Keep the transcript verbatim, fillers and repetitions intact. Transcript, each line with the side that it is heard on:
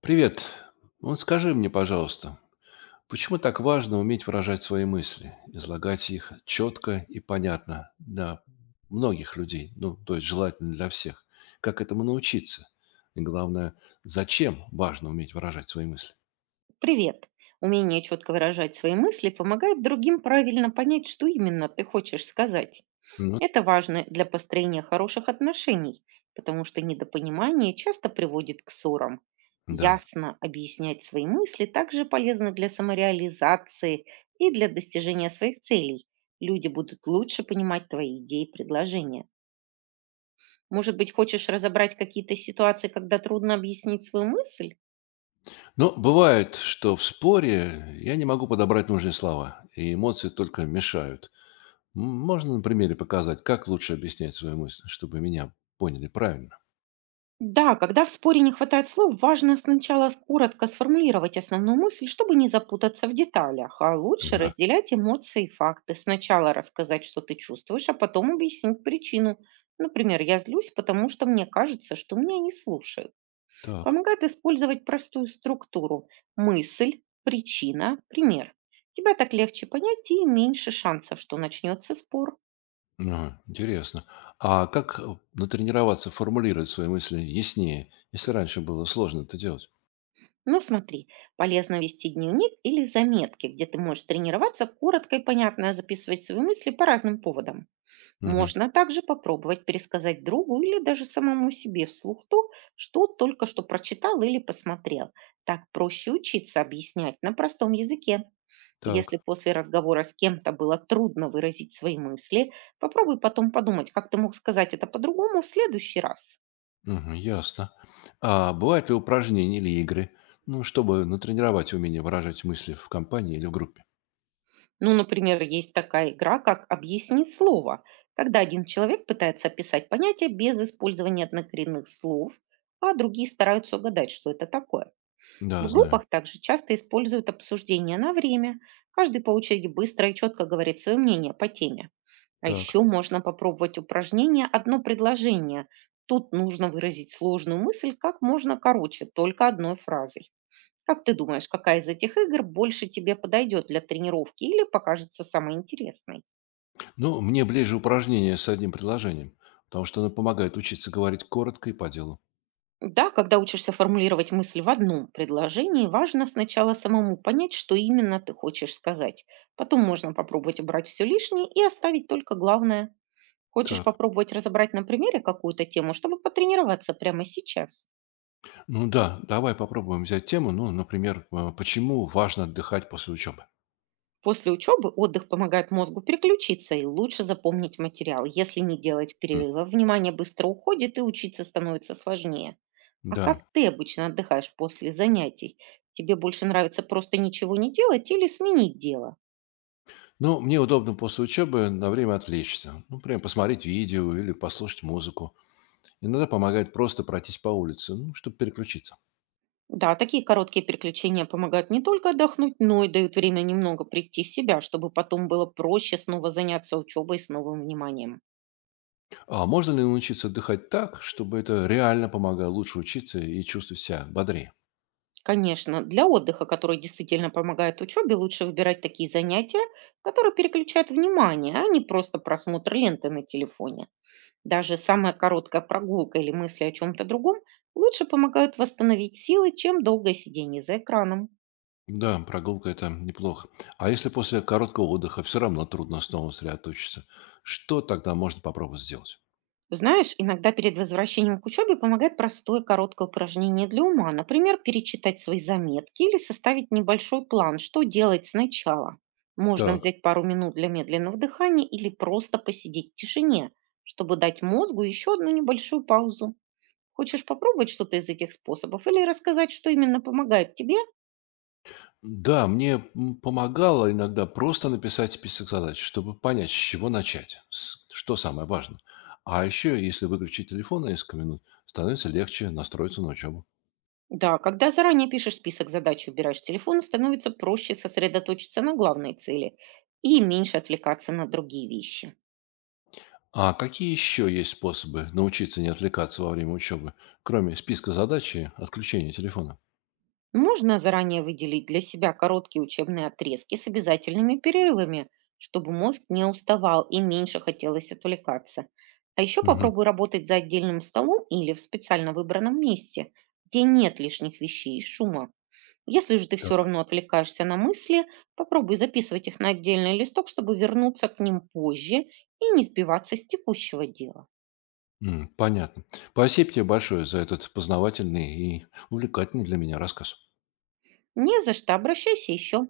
left: Привет. Вот скажи мне, пожалуйста, почему так важно уметь выражать свои мысли, излагать их четко и понятно для многих людей, ну, то есть желательно для всех? Как этому научиться? И главное, зачем важно уметь выражать свои мысли?
right: Привет! Умение четко выражать свои мысли помогает другим правильно понять, что именно ты хочешь сказать.
left: Ну,
right: Это важно для построения хороших отношений, потому что недопонимание часто приводит к ссорам.
left: да.
right: Ясно объяснять свои мысли также полезно для самореализации и для достижения своих целей. Люди будут лучше понимать твои идеи и предложения. Может быть, хочешь разобрать какие-то ситуации, когда трудно объяснить свою мысль?
left: Но бывает, что в споре я не могу подобрать нужные слова, и эмоции только мешают. М, Можно на примере показать, как лучше объяснять свои мысли, чтобы меня поняли правильно?
right: Да, когда в споре не хватает слов, важно сначала с- коротко сформулировать основную мысль, чтобы не запутаться в деталях, а лучше
left: Ага.
right: разделять эмоции и факты. Сначала рассказать, что ты чувствуешь, а потом объяснить причину. Например, я злюсь, потому что мне кажется, что меня не слушают.
left: Так.
right: Помогает использовать простую структуру. Мысль, причина, пример. Тебя так легче понять и меньше шансов, что начнется спор.
left: Ага, интересно. А как, э, натренироваться формулировать свои мысли яснее, если раньше было сложно это делать?
right: Ну, смотри, полезно вести дневник или заметки, где ты можешь тренироваться коротко и понятно а записывать свои мысли по разным поводам.
left: Мгм.
right: Можно также попробовать пересказать другу или даже самому себе вслух то, что только что прочитал или посмотрел. Так проще учиться объяснять на простом языке. Если
left: Так.
right: после разговора с кем-то было трудно выразить свои мысли, попробуй потом подумать, как ты мог сказать это по-другому в следующий раз.
left: Мгм, ясно. А бывают ли упражнения или игры, ну, чтобы натренировать умение выражать мысли в компании или в группе?
right: Ну, например, есть такая игра, как «Объясни слово», когда один человек пытается описать понятие без использования однокоренных слов, а другие стараются угадать, что это такое. В
left: Да, знаю.
right: группах также часто используют обсуждение на время. Каждый по очереди быстро и четко говорит свое мнение по теме. А
left: Так.
right: еще можно попробовать упражнение «Одно предложение». Тут нужно выразить сложную мысль как можно короче, только одной фразой. Как ты думаешь, какая из этих игр больше тебе подойдет для тренировки или покажется самой интересной?
left: Ну, мне ближе упражнение с одним предложением, потому что оно помогает учиться говорить коротко и по делу.
right: Да, когда учишься формулировать мысль в одном предложении, важно сначала самому понять, что именно ты хочешь сказать. Потом можно попробовать убрать все лишнее и оставить только главное. Хочешь
left: Так.
right: попробовать разобрать на примере какую-то тему, чтобы потренироваться прямо сейчас?
left: Ну да, давай попробуем взять тему, ну, например, э, почему важно отдыхать после учебы?
right: После учебы отдых помогает мозгу переключиться и лучше запомнить материал. Если не делать
left: М,
right: перерыва, внимание быстро уходит и учиться становится сложнее. А как
left: Да.
right: ты обычно отдыхаешь после занятий? Тебе больше нравится просто ничего не делать или сменить дело?
left: Ну, мне удобно после учебы на время отвлечься. Ну, прям посмотреть видео или послушать музыку. Иногда помогает просто пройтись по улице, ну, чтобы переключиться.
right: Да, такие короткие переключения помогают не только отдохнуть, но и дают время немного прийти в себя, чтобы потом было проще снова заняться учебой с новым вниманием.
left: А можно ли научиться отдыхать так, чтобы это реально помогало лучше учиться и чувствовать себя бодрее?
right: Конечно, для отдыха, который действительно помогает учебе, лучше выбирать такие занятия, которые переключают внимание, а не просто просмотр ленты на телефоне. Даже самая короткая прогулка или мысли о чем-то другом лучше помогают восстановить силы, чем долгое сидение за экраном.
left: Да, прогулка – это неплохо. А если после короткого отдыха все равно трудно снова сосредоточиться, что тогда можно попробовать сделать?
right: Знаешь, иногда перед возвращением к учебе помогает простое короткое упражнение для ума, например, перечитать свои заметки или составить небольшой план, что делать сначала. Можно
left: Так.
right: взять пару минут для медленного дыхания или просто посидеть в тишине, чтобы дать мозгу еще одну небольшую паузу. Хочешь попробовать что-то из этих способов или рассказать, что именно помогает тебе?
left: Да, мне м, помогало иногда просто написать список задач, чтобы понять, с чего начать, с- что самое важное. А еще, если выключить телефон на несколько минут, становится легче настроиться на учебу.
right: Да, когда заранее пишешь список задач и убираешь телефон, становится проще сосредоточиться на главной цели и меньше отвлекаться на другие вещи.
left: А какие еще есть способы научиться не отвлекаться во время учебы, кроме списка задач и отключения телефона?
right: Можно заранее выделить для себя короткие учебные отрезки с обязательными перерывами, чтобы мозг не уставал и меньше хотелось отвлекаться. А еще
left: Мгм.
right: попробуй работать за отдельным столом или в специально выбранном месте, где нет лишних вещей и шума. Если же ты все
left: Так,
right: равно отвлекаешься на мысли, попробуй записывать их на отдельный листок, чтобы вернуться к ним позже и не сбиваться с текущего дела.
left: м, понятно. Спасибо тебе большое за этот познавательный и увлекательный для меня рассказ.
right: Не за что, обращайся еще.